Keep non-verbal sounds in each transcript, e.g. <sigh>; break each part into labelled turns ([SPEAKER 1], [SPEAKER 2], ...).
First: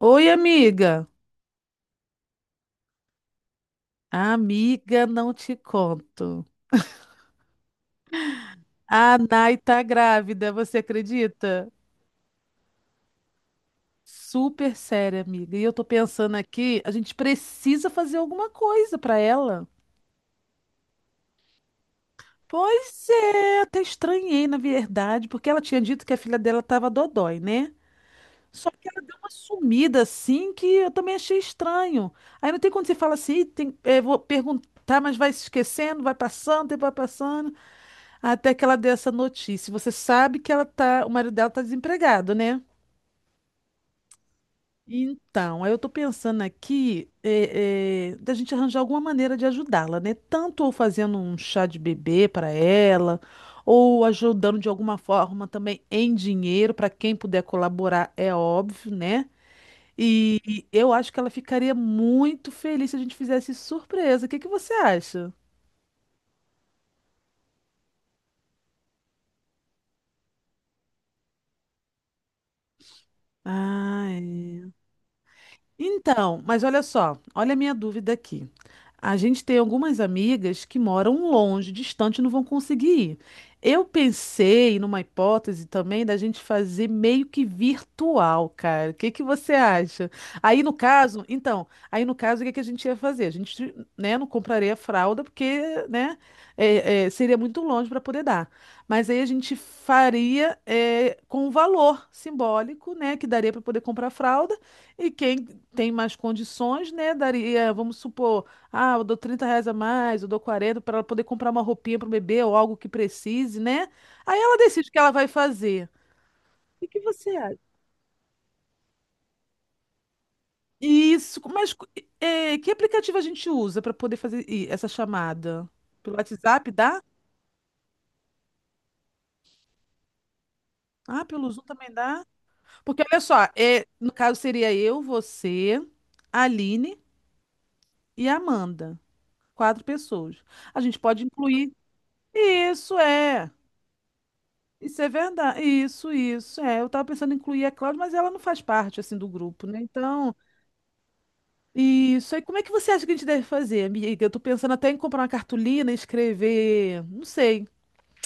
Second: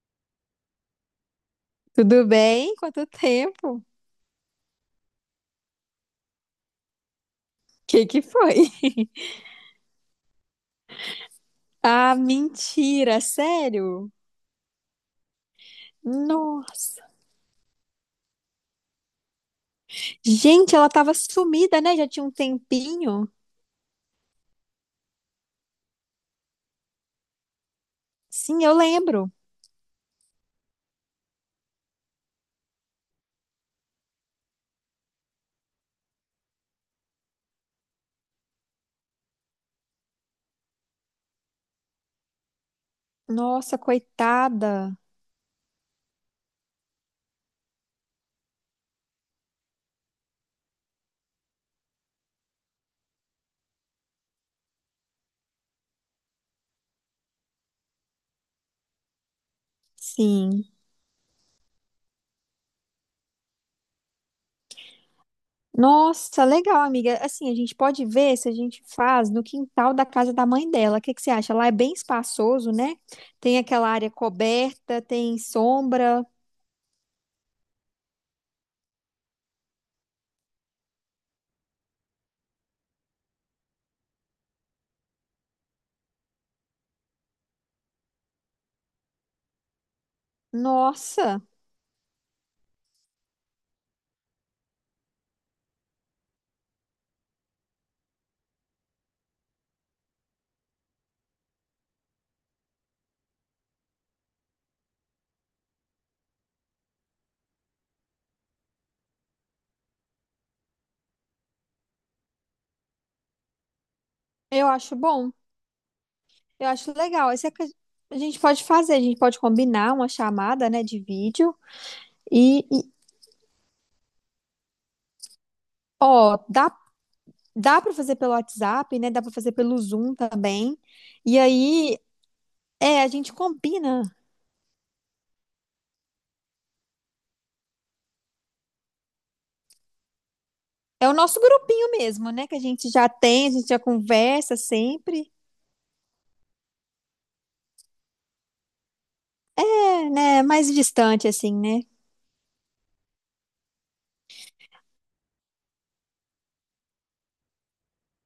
[SPEAKER 1] Oi, amiga.
[SPEAKER 2] Tudo bem? Quanto tempo?
[SPEAKER 1] Amiga, não te conto.
[SPEAKER 2] Que foi? <laughs>
[SPEAKER 1] A Nai tá grávida, você acredita?
[SPEAKER 2] Ah, mentira, sério?
[SPEAKER 1] Super séria, amiga. E eu tô pensando aqui, a
[SPEAKER 2] Nossa.
[SPEAKER 1] gente precisa fazer alguma coisa pra ela.
[SPEAKER 2] Gente, ela tava sumida, né? Já tinha um
[SPEAKER 1] Pois
[SPEAKER 2] tempinho.
[SPEAKER 1] é, até estranhei, na verdade, porque ela tinha dito que a filha dela tava dodói, né?
[SPEAKER 2] Sim,
[SPEAKER 1] Só
[SPEAKER 2] eu
[SPEAKER 1] que ela deu uma
[SPEAKER 2] lembro.
[SPEAKER 1] sumida assim que eu também achei estranho. Aí não tem quando você fala assim, "Ih, tem, vou perguntar, mas vai se esquecendo, vai passando, tempo vai passando. Até que ela deu essa notícia. Você sabe que o marido dela tá desempregado, né?
[SPEAKER 2] Nossa, coitada.
[SPEAKER 1] Então, aí eu tô pensando aqui da gente arranjar alguma maneira de ajudá-la, né? Tanto ou fazendo um chá de bebê para ela, ou ajudando de alguma forma também em dinheiro para quem puder colaborar, é óbvio, né? E,
[SPEAKER 2] Sim.
[SPEAKER 1] e eu acho que ela ficaria muito feliz se a gente fizesse surpresa. O que que você acha?
[SPEAKER 2] Nossa, legal, amiga. Assim, a gente pode ver se a gente faz no quintal da casa da mãe dela. O que que você acha? Lá é bem espaçoso, né? Tem aquela área
[SPEAKER 1] Ai.
[SPEAKER 2] coberta, tem sombra.
[SPEAKER 1] Então, mas olha só, olha a minha dúvida aqui. A gente tem algumas amigas que moram longe, distante, e não vão conseguir ir. Eu pensei numa hipótese também da gente fazer meio que virtual, cara. O que que você acha? Aí no caso,
[SPEAKER 2] Nossa,
[SPEAKER 1] então, aí no caso, o que que a gente ia fazer? A gente, né, não compraria fralda porque, né, seria muito longe para poder dar. Mas aí a gente faria com o valor simbólico, né, que daria para poder comprar fralda. E quem tem mais condições, né? Daria, vamos supor, ah, eu dou R$ 30 a mais, eu dou 40 para ela poder comprar uma roupinha para o bebê ou algo que precise, né? Aí ela
[SPEAKER 2] eu
[SPEAKER 1] decide o
[SPEAKER 2] acho
[SPEAKER 1] que ela vai
[SPEAKER 2] bom.
[SPEAKER 1] fazer.
[SPEAKER 2] Eu
[SPEAKER 1] O
[SPEAKER 2] acho
[SPEAKER 1] que você
[SPEAKER 2] legal. Esse é
[SPEAKER 1] acha?
[SPEAKER 2] que a gente pode fazer, a gente pode combinar uma chamada, né, de
[SPEAKER 1] Isso,
[SPEAKER 2] vídeo
[SPEAKER 1] mas
[SPEAKER 2] e,
[SPEAKER 1] que
[SPEAKER 2] e,
[SPEAKER 1] aplicativo a gente usa para poder fazer essa chamada? Pelo
[SPEAKER 2] ó,
[SPEAKER 1] WhatsApp
[SPEAKER 2] dá
[SPEAKER 1] dá?
[SPEAKER 2] dá para fazer pelo WhatsApp, né? Dá para fazer pelo Zoom também.
[SPEAKER 1] Ah,
[SPEAKER 2] E
[SPEAKER 1] pelo Zoom também
[SPEAKER 2] aí,
[SPEAKER 1] dá? Porque
[SPEAKER 2] a
[SPEAKER 1] olha
[SPEAKER 2] gente
[SPEAKER 1] só,
[SPEAKER 2] combina.
[SPEAKER 1] no caso seria eu, você, a Aline e a Amanda. Quatro pessoas. A gente
[SPEAKER 2] É o
[SPEAKER 1] pode
[SPEAKER 2] nosso
[SPEAKER 1] incluir.
[SPEAKER 2] grupinho mesmo, né, que a gente
[SPEAKER 1] Isso
[SPEAKER 2] já tem,
[SPEAKER 1] é.
[SPEAKER 2] a gente já conversa
[SPEAKER 1] Isso é
[SPEAKER 2] sempre,
[SPEAKER 1] verdade. Isso, isso. É, eu tava pensando em incluir a Cláudia, mas ela não faz parte assim do grupo, né?
[SPEAKER 2] é,
[SPEAKER 1] Então,
[SPEAKER 2] né, mais distante assim, né?
[SPEAKER 1] isso. E como é que você acha que a gente deve fazer, amiga? Eu tô pensando até em comprar uma cartolina e escrever, não sei,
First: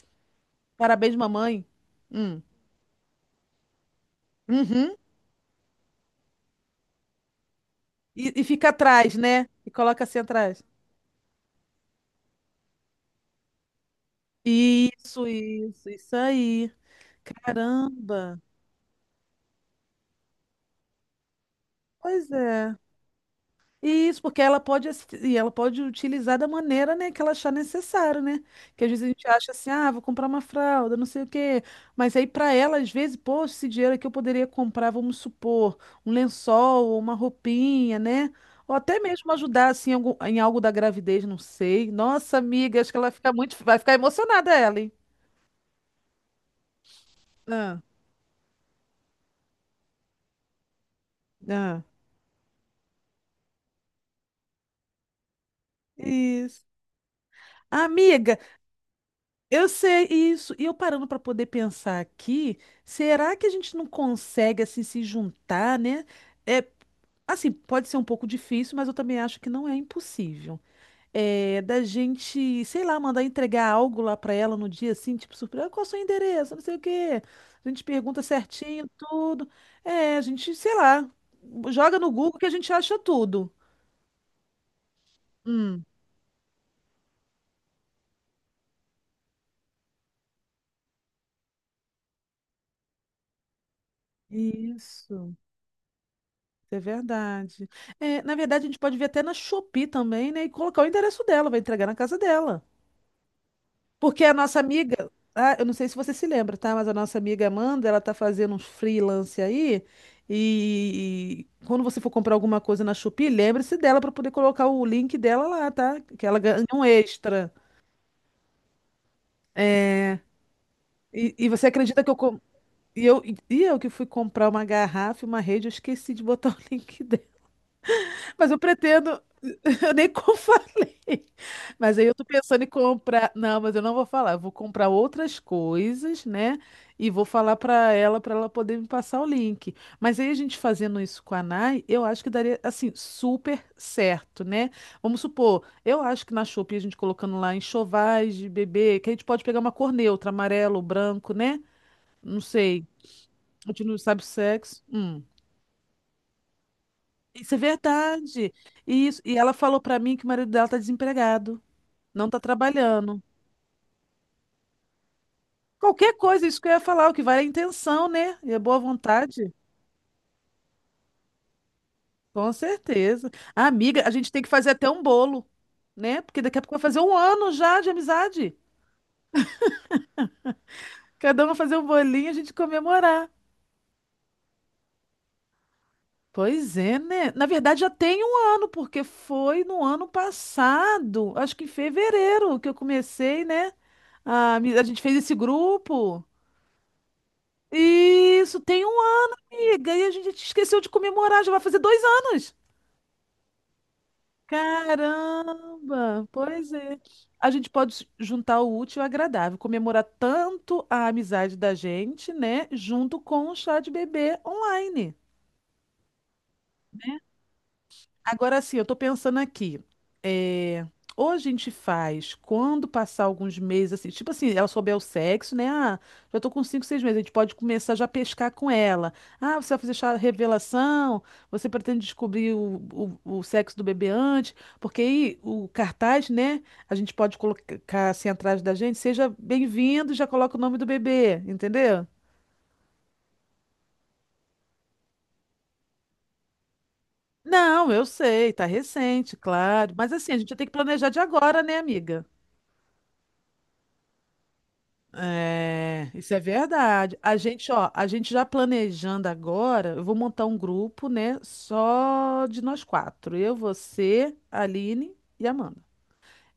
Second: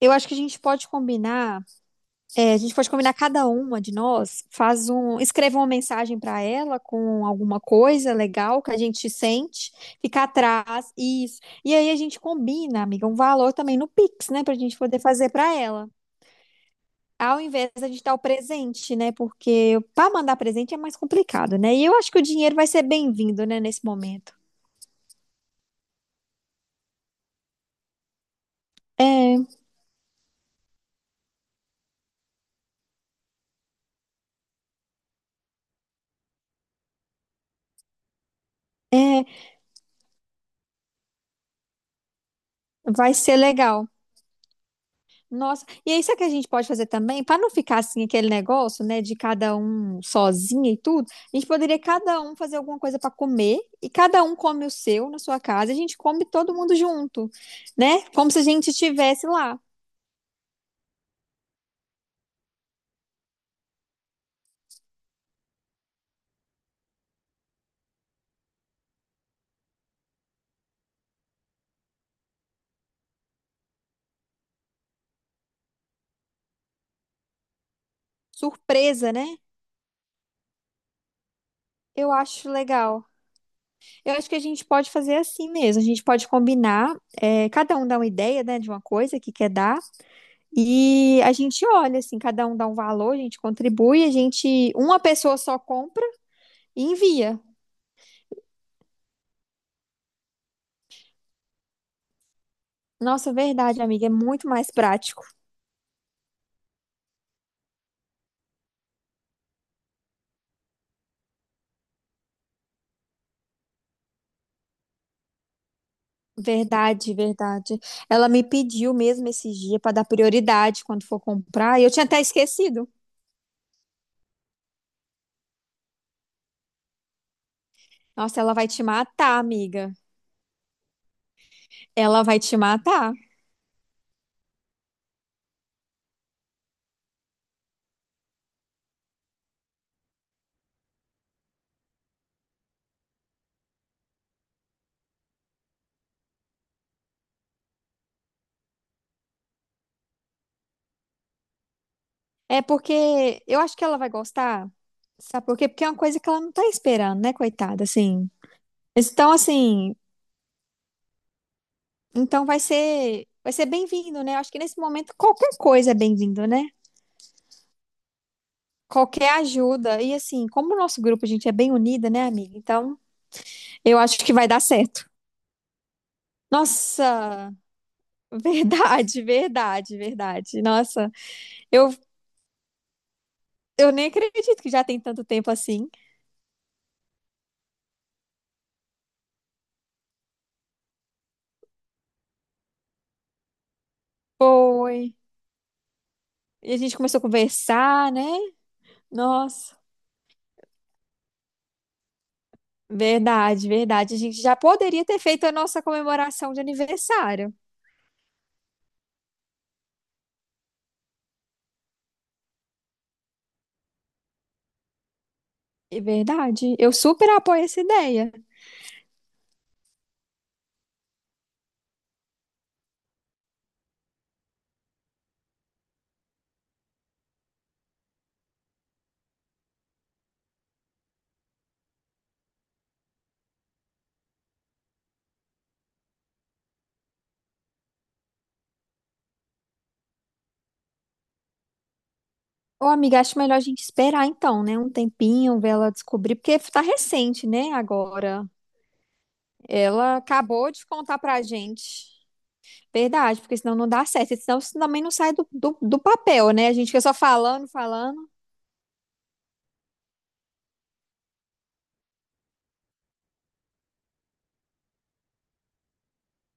[SPEAKER 2] Eu acho que a gente pode
[SPEAKER 1] parabéns,
[SPEAKER 2] combinar.
[SPEAKER 1] mamãe. Hum.
[SPEAKER 2] É, a gente pode combinar cada uma de nós, faz
[SPEAKER 1] Uhum.
[SPEAKER 2] um, escreva uma mensagem para ela com alguma coisa
[SPEAKER 1] E
[SPEAKER 2] legal
[SPEAKER 1] fica
[SPEAKER 2] que a gente
[SPEAKER 1] atrás, né? E
[SPEAKER 2] sente,
[SPEAKER 1] coloca assim
[SPEAKER 2] fica
[SPEAKER 1] atrás.
[SPEAKER 2] atrás, isso. E aí a gente combina, amiga, um valor também no Pix, né, pra gente poder
[SPEAKER 1] Isso,
[SPEAKER 2] fazer para
[SPEAKER 1] isso,
[SPEAKER 2] ela.
[SPEAKER 1] isso aí.
[SPEAKER 2] Ao invés de gente dar o
[SPEAKER 1] Caramba.
[SPEAKER 2] presente, né? Porque para mandar presente é mais complicado, né? E eu acho que o
[SPEAKER 1] Pois
[SPEAKER 2] dinheiro vai
[SPEAKER 1] é.
[SPEAKER 2] ser bem-vindo, né, nesse
[SPEAKER 1] Isso,
[SPEAKER 2] momento.
[SPEAKER 1] porque ela pode utilizar da maneira, né, que ela achar necessário, né? Que às vezes a gente
[SPEAKER 2] É,
[SPEAKER 1] acha assim, ah, vou comprar uma fralda, não sei o quê. Mas aí para ela, às vezes, poxa, esse dinheiro aqui eu poderia comprar, vamos supor, um lençol, ou uma roupinha, né? Ou até
[SPEAKER 2] é,
[SPEAKER 1] mesmo ajudar assim em em algo da gravidez, não sei. Nossa, amiga, acho que ela
[SPEAKER 2] vai
[SPEAKER 1] fica
[SPEAKER 2] ser
[SPEAKER 1] muito, vai
[SPEAKER 2] legal.
[SPEAKER 1] ficar emocionada ela, hein?
[SPEAKER 2] Nossa, e é isso é que a gente pode fazer também, para não ficar
[SPEAKER 1] Ah,
[SPEAKER 2] assim aquele negócio, né, de cada um sozinha e tudo, a gente poderia
[SPEAKER 1] ah.
[SPEAKER 2] cada um fazer alguma coisa para comer e cada um come o seu na sua casa, e a gente come todo
[SPEAKER 1] Isso.
[SPEAKER 2] mundo junto, né? Como
[SPEAKER 1] Amiga,
[SPEAKER 2] se a gente estivesse lá,
[SPEAKER 1] eu sei isso. E eu parando para poder pensar aqui, será que a gente não consegue assim se juntar, né? É, assim, pode ser um pouco difícil, mas eu também acho que não é impossível. É, da gente, sei lá, mandar entregar algo lá para ela no dia assim, tipo surpresa, "Ah, qual é o seu endereço? Não sei o quê. A gente pergunta certinho
[SPEAKER 2] surpresa, né?
[SPEAKER 1] tudo. É, a gente, sei lá, joga no
[SPEAKER 2] Eu
[SPEAKER 1] Google que
[SPEAKER 2] acho
[SPEAKER 1] a gente acha
[SPEAKER 2] legal.
[SPEAKER 1] tudo.
[SPEAKER 2] Eu acho que a gente pode fazer assim mesmo.
[SPEAKER 1] Hum.
[SPEAKER 2] A gente pode combinar, cada um dá uma ideia, né, de uma coisa que quer dar, e a gente olha, assim, cada um dá um valor, a gente contribui, a gente, uma
[SPEAKER 1] Isso.
[SPEAKER 2] pessoa só compra
[SPEAKER 1] É
[SPEAKER 2] e envia.
[SPEAKER 1] verdade. É, na verdade, a gente pode ver até na Shopee também, né? E colocar o endereço dela, vai entregar na casa dela.
[SPEAKER 2] Nossa, verdade, amiga, é
[SPEAKER 1] Porque a
[SPEAKER 2] muito
[SPEAKER 1] nossa
[SPEAKER 2] mais
[SPEAKER 1] amiga,
[SPEAKER 2] prático.
[SPEAKER 1] ah, eu não sei se você se lembra, tá? Mas a nossa amiga Amanda, ela tá fazendo uns freelance aí. E quando você for comprar alguma coisa na Shopee, lembre-se dela para poder colocar o link dela lá, tá? Que ela ganha um
[SPEAKER 2] Verdade,
[SPEAKER 1] extra.
[SPEAKER 2] verdade. Ela me pediu mesmo esses dias para dar prioridade quando for
[SPEAKER 1] E você
[SPEAKER 2] comprar, e eu
[SPEAKER 1] acredita
[SPEAKER 2] tinha
[SPEAKER 1] que eu,
[SPEAKER 2] até
[SPEAKER 1] com-
[SPEAKER 2] esquecido.
[SPEAKER 1] e eu. E eu que fui comprar uma garrafa e uma rede, eu esqueci de botar <laughs> o link
[SPEAKER 2] Nossa,
[SPEAKER 1] Mas
[SPEAKER 2] ela
[SPEAKER 1] eu
[SPEAKER 2] vai te
[SPEAKER 1] pretendo.
[SPEAKER 2] matar,
[SPEAKER 1] <laughs> Eu
[SPEAKER 2] amiga.
[SPEAKER 1] nem como falei. Mas aí eu
[SPEAKER 2] Ela
[SPEAKER 1] tô
[SPEAKER 2] vai te
[SPEAKER 1] pensando em
[SPEAKER 2] matar.
[SPEAKER 1] comprar. Não, mas eu não vou falar. Eu vou comprar outras coisas, né? E vou falar pra ela poder me passar o link. Mas aí a gente fazendo isso com a Nai, eu acho que daria, assim, super certo, né? Vamos supor, eu acho que na Shopee a gente colocando lá enxovais de bebê, que a gente pode pegar uma cor neutra, amarelo, branco, né? Não
[SPEAKER 2] É
[SPEAKER 1] sei.
[SPEAKER 2] porque eu
[SPEAKER 1] A
[SPEAKER 2] acho
[SPEAKER 1] gente
[SPEAKER 2] que
[SPEAKER 1] não
[SPEAKER 2] ela vai
[SPEAKER 1] sabe o
[SPEAKER 2] gostar.
[SPEAKER 1] sexo. Hum.
[SPEAKER 2] Sabe por quê? Porque é uma coisa que ela não tá esperando, né,
[SPEAKER 1] Isso é
[SPEAKER 2] coitada, assim.
[SPEAKER 1] verdade. E, isso-
[SPEAKER 2] Então,
[SPEAKER 1] e ela falou
[SPEAKER 2] assim,
[SPEAKER 1] pra mim que o marido dela tá desempregado, não tá
[SPEAKER 2] então
[SPEAKER 1] trabalhando.
[SPEAKER 2] vai ser bem-vindo, né? Eu acho que nesse momento qualquer coisa é
[SPEAKER 1] Qualquer coisa,
[SPEAKER 2] bem-vindo,
[SPEAKER 1] isso
[SPEAKER 2] né?
[SPEAKER 1] que eu ia falar, o que vale é a intenção, né? E a boa
[SPEAKER 2] Qualquer
[SPEAKER 1] vontade.
[SPEAKER 2] ajuda. E assim, como o nosso grupo, a gente é bem unida, né,
[SPEAKER 1] Com
[SPEAKER 2] amiga? Então,
[SPEAKER 1] certeza. Ah,
[SPEAKER 2] eu
[SPEAKER 1] amiga, a
[SPEAKER 2] acho
[SPEAKER 1] gente
[SPEAKER 2] que
[SPEAKER 1] tem
[SPEAKER 2] vai
[SPEAKER 1] que
[SPEAKER 2] dar
[SPEAKER 1] fazer até um
[SPEAKER 2] certo.
[SPEAKER 1] bolo, né? Porque daqui a pouco vai fazer um ano
[SPEAKER 2] Nossa,
[SPEAKER 1] já de amizade.
[SPEAKER 2] verdade, <laughs> verdade, verdade. Nossa,
[SPEAKER 1] Cada um vai fazer um
[SPEAKER 2] eu,
[SPEAKER 1] bolinho e a gente comemorar.
[SPEAKER 2] eu nem acredito que já tem tanto tempo assim.
[SPEAKER 1] Pois é, né? Na verdade, já tem um ano, porque foi no ano passado, acho que em fevereiro, que eu comecei, né? A gente fez
[SPEAKER 2] Foi.
[SPEAKER 1] esse grupo.
[SPEAKER 2] E a gente começou a conversar, né?
[SPEAKER 1] Isso, tem um ano,
[SPEAKER 2] Nossa,
[SPEAKER 1] amiga. E a gente esqueceu de comemorar, já vai fazer 2 anos.
[SPEAKER 2] verdade, verdade. A gente já poderia ter feito a nossa
[SPEAKER 1] Caramba,
[SPEAKER 2] comemoração de
[SPEAKER 1] pois é. A
[SPEAKER 2] aniversário.
[SPEAKER 1] gente pode juntar o útil ao agradável, comemorar tanto a amizade da gente, né, junto com o chá de bebê online.
[SPEAKER 2] É verdade. Eu super apoio essa ideia.
[SPEAKER 1] Agora sim, eu tô pensando aqui. É, ou a gente faz quando passar alguns meses, assim, tipo assim, ela souber o sexo, né? Ah, já tô com 5, 6 meses, a gente pode começar já a pescar com ela. Ah, você vai fazer revelação, você pretende descobrir o sexo do bebê antes, porque aí o cartaz, né? A gente pode colocar assim atrás da gente, seja bem-vindo, já coloca o nome do bebê, entendeu?
[SPEAKER 2] Ô, amiga, acho melhor a gente esperar então, né? Um tempinho, ver ela descobrir, porque tá recente, né?
[SPEAKER 1] Não, eu
[SPEAKER 2] Agora.
[SPEAKER 1] sei, tá recente, claro. Mas
[SPEAKER 2] Ela
[SPEAKER 1] assim, a gente tem
[SPEAKER 2] acabou
[SPEAKER 1] que
[SPEAKER 2] de
[SPEAKER 1] planejar de
[SPEAKER 2] contar pra
[SPEAKER 1] agora, né,
[SPEAKER 2] gente.
[SPEAKER 1] amiga?
[SPEAKER 2] Verdade, porque senão não dá certo. Senão isso também não sai do
[SPEAKER 1] É, isso é
[SPEAKER 2] papel, né? A gente fica só
[SPEAKER 1] verdade. A
[SPEAKER 2] falando,
[SPEAKER 1] gente, ó, a
[SPEAKER 2] falando.
[SPEAKER 1] gente já planejando agora, eu vou montar um grupo, né, só de nós quatro. Eu, você, a Aline e a Amanda.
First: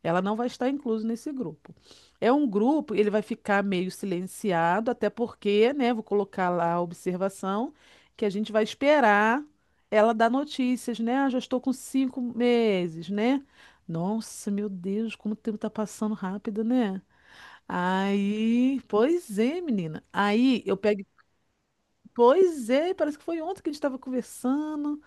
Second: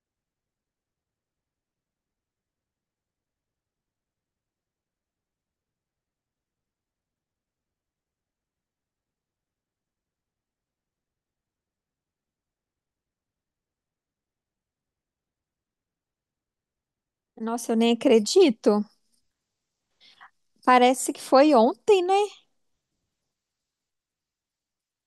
[SPEAKER 1] Ela não vai estar inclusa nesse grupo. É um grupo, ele vai ficar meio silenciado, até porque, né, vou colocar lá a observação que a gente vai esperar ela dar notícias, né? Ah, já estou com 5 meses, né? Nossa, meu Deus, como o tempo tá passando rápido, né?
[SPEAKER 2] Nossa, eu nem
[SPEAKER 1] Aí,
[SPEAKER 2] acredito.
[SPEAKER 1] pois é, menina. Aí eu pego,
[SPEAKER 2] Parece que foi ontem, né,
[SPEAKER 1] pois é, parece que foi ontem que a gente estava conversando.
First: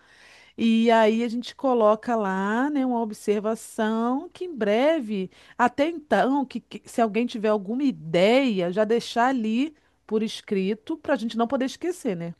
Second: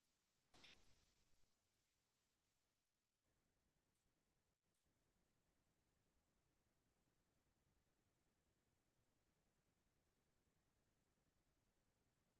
[SPEAKER 1] E aí a gente coloca lá, né, uma observação que em breve, até então, que se alguém tiver alguma ideia, já deixar ali por escrito para a gente não poder esquecer, né?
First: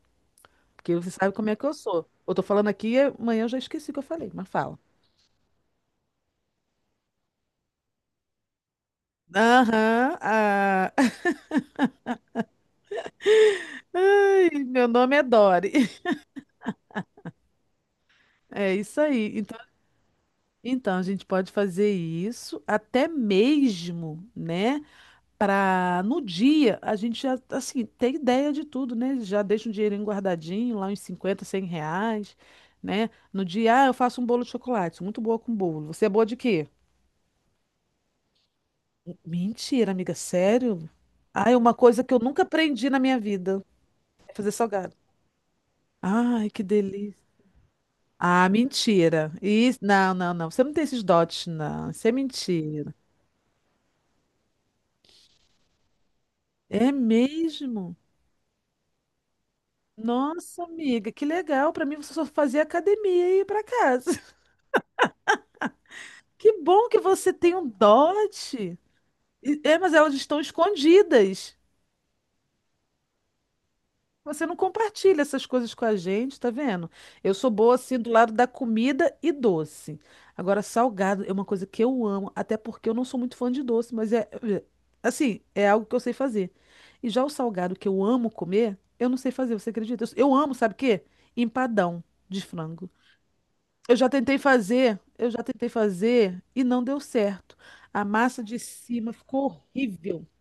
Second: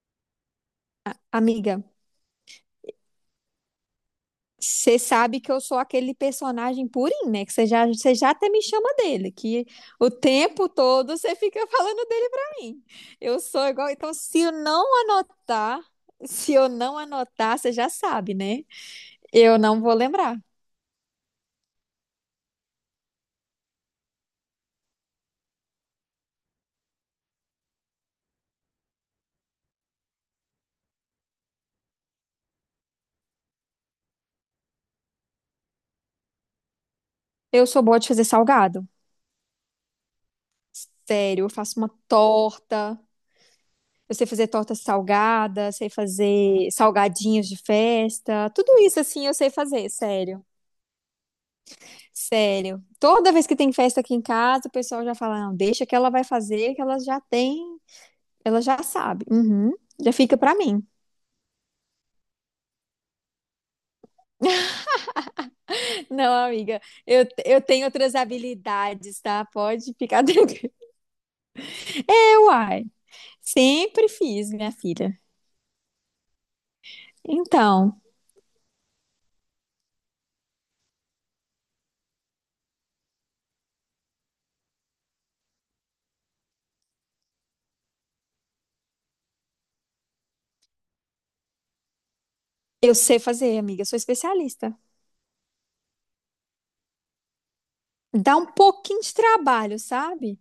[SPEAKER 1] Porque você sabe como é que eu
[SPEAKER 2] amiga?
[SPEAKER 1] sou. Eu tô falando aqui, e amanhã eu já esqueci o que eu falei, mas fala.
[SPEAKER 2] Você sabe que eu sou aquele personagem purinho, né? Que você já até me chama dele, que o
[SPEAKER 1] Aham,
[SPEAKER 2] tempo
[SPEAKER 1] ah.
[SPEAKER 2] todo
[SPEAKER 1] <laughs>
[SPEAKER 2] você fica <laughs> falando dele pra mim. Eu sou igual. Então, se
[SPEAKER 1] Ai,
[SPEAKER 2] eu não
[SPEAKER 1] meu nome é Dori.
[SPEAKER 2] anotar,
[SPEAKER 1] <laughs>
[SPEAKER 2] você já sabe, né?
[SPEAKER 1] É isso aí. Então,
[SPEAKER 2] Eu não vou lembrar.
[SPEAKER 1] A gente pode fazer isso até mesmo, né? Para no dia a gente já, assim, ter ideia de tudo, né? Já deixa um dinheirinho guardadinho, lá uns 50, R$ 100, né? No dia, ah, eu faço um bolo de chocolate, sou muito boa com bolo. Você é boa de quê?
[SPEAKER 2] Eu sou boa de fazer salgado.
[SPEAKER 1] Mentira, amiga, sério?
[SPEAKER 2] Sério,
[SPEAKER 1] Ah,
[SPEAKER 2] eu
[SPEAKER 1] é uma
[SPEAKER 2] faço uma
[SPEAKER 1] coisa que eu nunca aprendi
[SPEAKER 2] torta.
[SPEAKER 1] na minha vida,
[SPEAKER 2] Eu sei
[SPEAKER 1] é
[SPEAKER 2] fazer
[SPEAKER 1] fazer
[SPEAKER 2] torta
[SPEAKER 1] salgado.
[SPEAKER 2] salgada, sei
[SPEAKER 1] Ai, que
[SPEAKER 2] fazer
[SPEAKER 1] delícia.
[SPEAKER 2] salgadinhos de
[SPEAKER 1] Ah,
[SPEAKER 2] festa, tudo isso assim
[SPEAKER 1] mentira.
[SPEAKER 2] eu sei
[SPEAKER 1] Isso,
[SPEAKER 2] fazer,
[SPEAKER 1] não, não,
[SPEAKER 2] sério.
[SPEAKER 1] não. Você não tem esses dotes, não. Isso é
[SPEAKER 2] Sério.
[SPEAKER 1] mentira.
[SPEAKER 2] Toda vez que tem festa aqui em casa, o pessoal já fala: "Não, deixa que ela vai fazer, que
[SPEAKER 1] É
[SPEAKER 2] ela já tem,
[SPEAKER 1] mesmo?
[SPEAKER 2] ela já sabe". Uhum. Já fica pra
[SPEAKER 1] Nossa,
[SPEAKER 2] mim.
[SPEAKER 1] amiga, que legal. Pra mim, você só fazia academia e ia pra casa. <laughs>
[SPEAKER 2] Não,
[SPEAKER 1] Que
[SPEAKER 2] amiga,
[SPEAKER 1] bom que você tem
[SPEAKER 2] eu
[SPEAKER 1] um
[SPEAKER 2] tenho outras
[SPEAKER 1] dote.
[SPEAKER 2] habilidades, tá?
[SPEAKER 1] É, mas
[SPEAKER 2] Pode
[SPEAKER 1] elas
[SPEAKER 2] ficar
[SPEAKER 1] estão
[SPEAKER 2] tranquila. <laughs>
[SPEAKER 1] escondidas.
[SPEAKER 2] É, uai. Sempre
[SPEAKER 1] Você
[SPEAKER 2] fiz,
[SPEAKER 1] não
[SPEAKER 2] minha filha.
[SPEAKER 1] compartilha essas coisas com a gente, tá vendo? Eu sou boa assim
[SPEAKER 2] Então,
[SPEAKER 1] do lado da comida e doce. Agora, salgado é uma coisa que eu amo, até porque eu não sou muito fã de doce, mas é assim, é algo que eu sei fazer. E já o salgado que eu amo comer, eu não sei fazer, você acredita? Eu amo, sabe o quê? Empadão de frango.
[SPEAKER 2] eu sei fazer, amiga, eu
[SPEAKER 1] Eu
[SPEAKER 2] sou
[SPEAKER 1] já tentei
[SPEAKER 2] especialista.
[SPEAKER 1] fazer, eu já tentei fazer e não deu certo. A
[SPEAKER 2] Dá
[SPEAKER 1] massa
[SPEAKER 2] um
[SPEAKER 1] de
[SPEAKER 2] pouquinho
[SPEAKER 1] cima
[SPEAKER 2] de
[SPEAKER 1] ficou
[SPEAKER 2] trabalho,
[SPEAKER 1] horrível.
[SPEAKER 2] sabe?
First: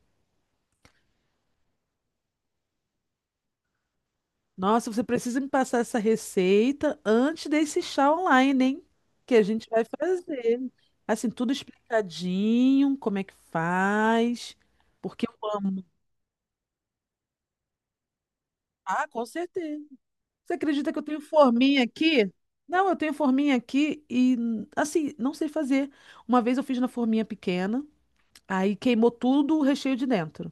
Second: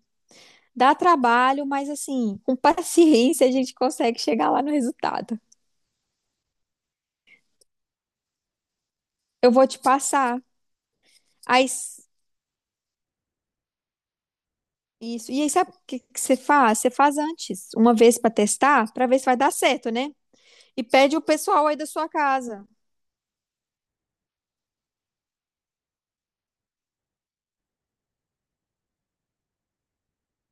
[SPEAKER 2] Dá trabalho, mas assim, com paciência a gente consegue chegar lá no
[SPEAKER 1] Nossa, você
[SPEAKER 2] resultado.
[SPEAKER 1] precisa me passar essa receita antes desse chá online, hein? Que a
[SPEAKER 2] Eu vou
[SPEAKER 1] gente
[SPEAKER 2] te
[SPEAKER 1] vai
[SPEAKER 2] passar.
[SPEAKER 1] fazer. Assim, tudo
[SPEAKER 2] Aí, s-
[SPEAKER 1] explicadinho, como é que faz, porque
[SPEAKER 2] isso. E
[SPEAKER 1] eu
[SPEAKER 2] aí, sabe o
[SPEAKER 1] amo.
[SPEAKER 2] que que você faz? Você faz antes, uma vez para testar,
[SPEAKER 1] Ah,
[SPEAKER 2] para ver
[SPEAKER 1] com
[SPEAKER 2] se vai dar
[SPEAKER 1] certeza.
[SPEAKER 2] certo, né?
[SPEAKER 1] Você
[SPEAKER 2] E
[SPEAKER 1] acredita que eu
[SPEAKER 2] pede
[SPEAKER 1] tenho
[SPEAKER 2] o pessoal aí
[SPEAKER 1] forminha
[SPEAKER 2] da sua
[SPEAKER 1] aqui?
[SPEAKER 2] casa.
[SPEAKER 1] Não, eu tenho forminha aqui e, assim, não sei fazer. Uma vez eu fiz na forminha pequena, aí queimou tudo o recheio de dentro.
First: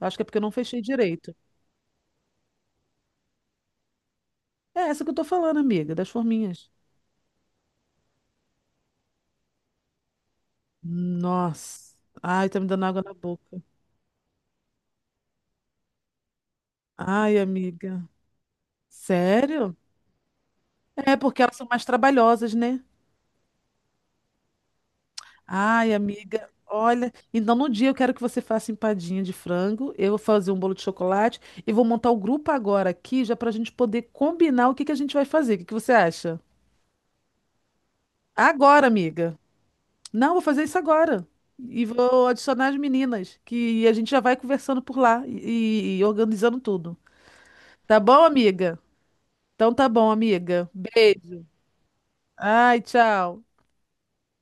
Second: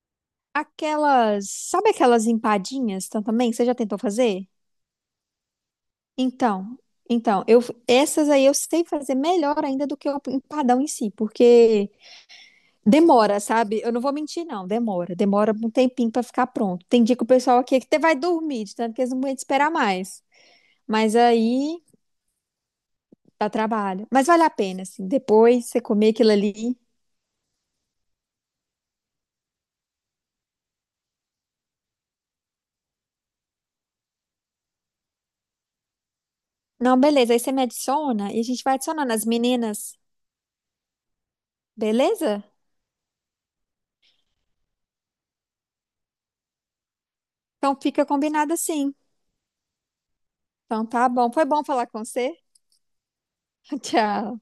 [SPEAKER 1] Eu acho que é porque eu não fechei direito.
[SPEAKER 2] Aquelas, sabe aquelas também? Você já tentou fazer?
[SPEAKER 1] É essa que eu tô falando, amiga, das forminhas.
[SPEAKER 2] Então, então, eu essas aí eu sei fazer melhor ainda do que o empadão em si, porque
[SPEAKER 1] Nossa. Ai, tá me dando água na
[SPEAKER 2] demora,
[SPEAKER 1] boca.
[SPEAKER 2] sabe? Eu não vou mentir, não. Demora. Demora um tempinho pra ficar pronto. Tem dia que o
[SPEAKER 1] Ai,
[SPEAKER 2] pessoal aqui é que até
[SPEAKER 1] amiga.
[SPEAKER 2] vai dormir, de tanto que eles não aguentam esperar
[SPEAKER 1] Sério?
[SPEAKER 2] mais. Mas
[SPEAKER 1] É porque elas são
[SPEAKER 2] aí
[SPEAKER 1] mais trabalhosas, né?
[SPEAKER 2] dá trabalho. Mas vale a pena, assim. Depois você
[SPEAKER 1] Ai,
[SPEAKER 2] comer aquilo
[SPEAKER 1] amiga.
[SPEAKER 2] ali.
[SPEAKER 1] Olha, então no dia eu quero que você faça empadinha de frango, eu vou fazer um bolo de chocolate e vou montar o grupo agora aqui, já pra gente poder combinar o que que a gente vai fazer. O que que você acha?
[SPEAKER 2] Não, beleza. Aí você me adiciona e a gente vai
[SPEAKER 1] Agora,
[SPEAKER 2] adicionando as
[SPEAKER 1] amiga.
[SPEAKER 2] meninas.
[SPEAKER 1] Não, vou fazer isso agora. E vou
[SPEAKER 2] Beleza?
[SPEAKER 1] adicionar as meninas, que a gente já vai conversando por lá e organizando tudo.
[SPEAKER 2] Então
[SPEAKER 1] Tá
[SPEAKER 2] fica
[SPEAKER 1] bom,
[SPEAKER 2] combinado
[SPEAKER 1] amiga?
[SPEAKER 2] assim.
[SPEAKER 1] Então tá bom, amiga.
[SPEAKER 2] Então tá bom. Foi
[SPEAKER 1] Beijo.
[SPEAKER 2] bom falar com você.
[SPEAKER 1] Ai, tchau.
[SPEAKER 2] <laughs> Tchau.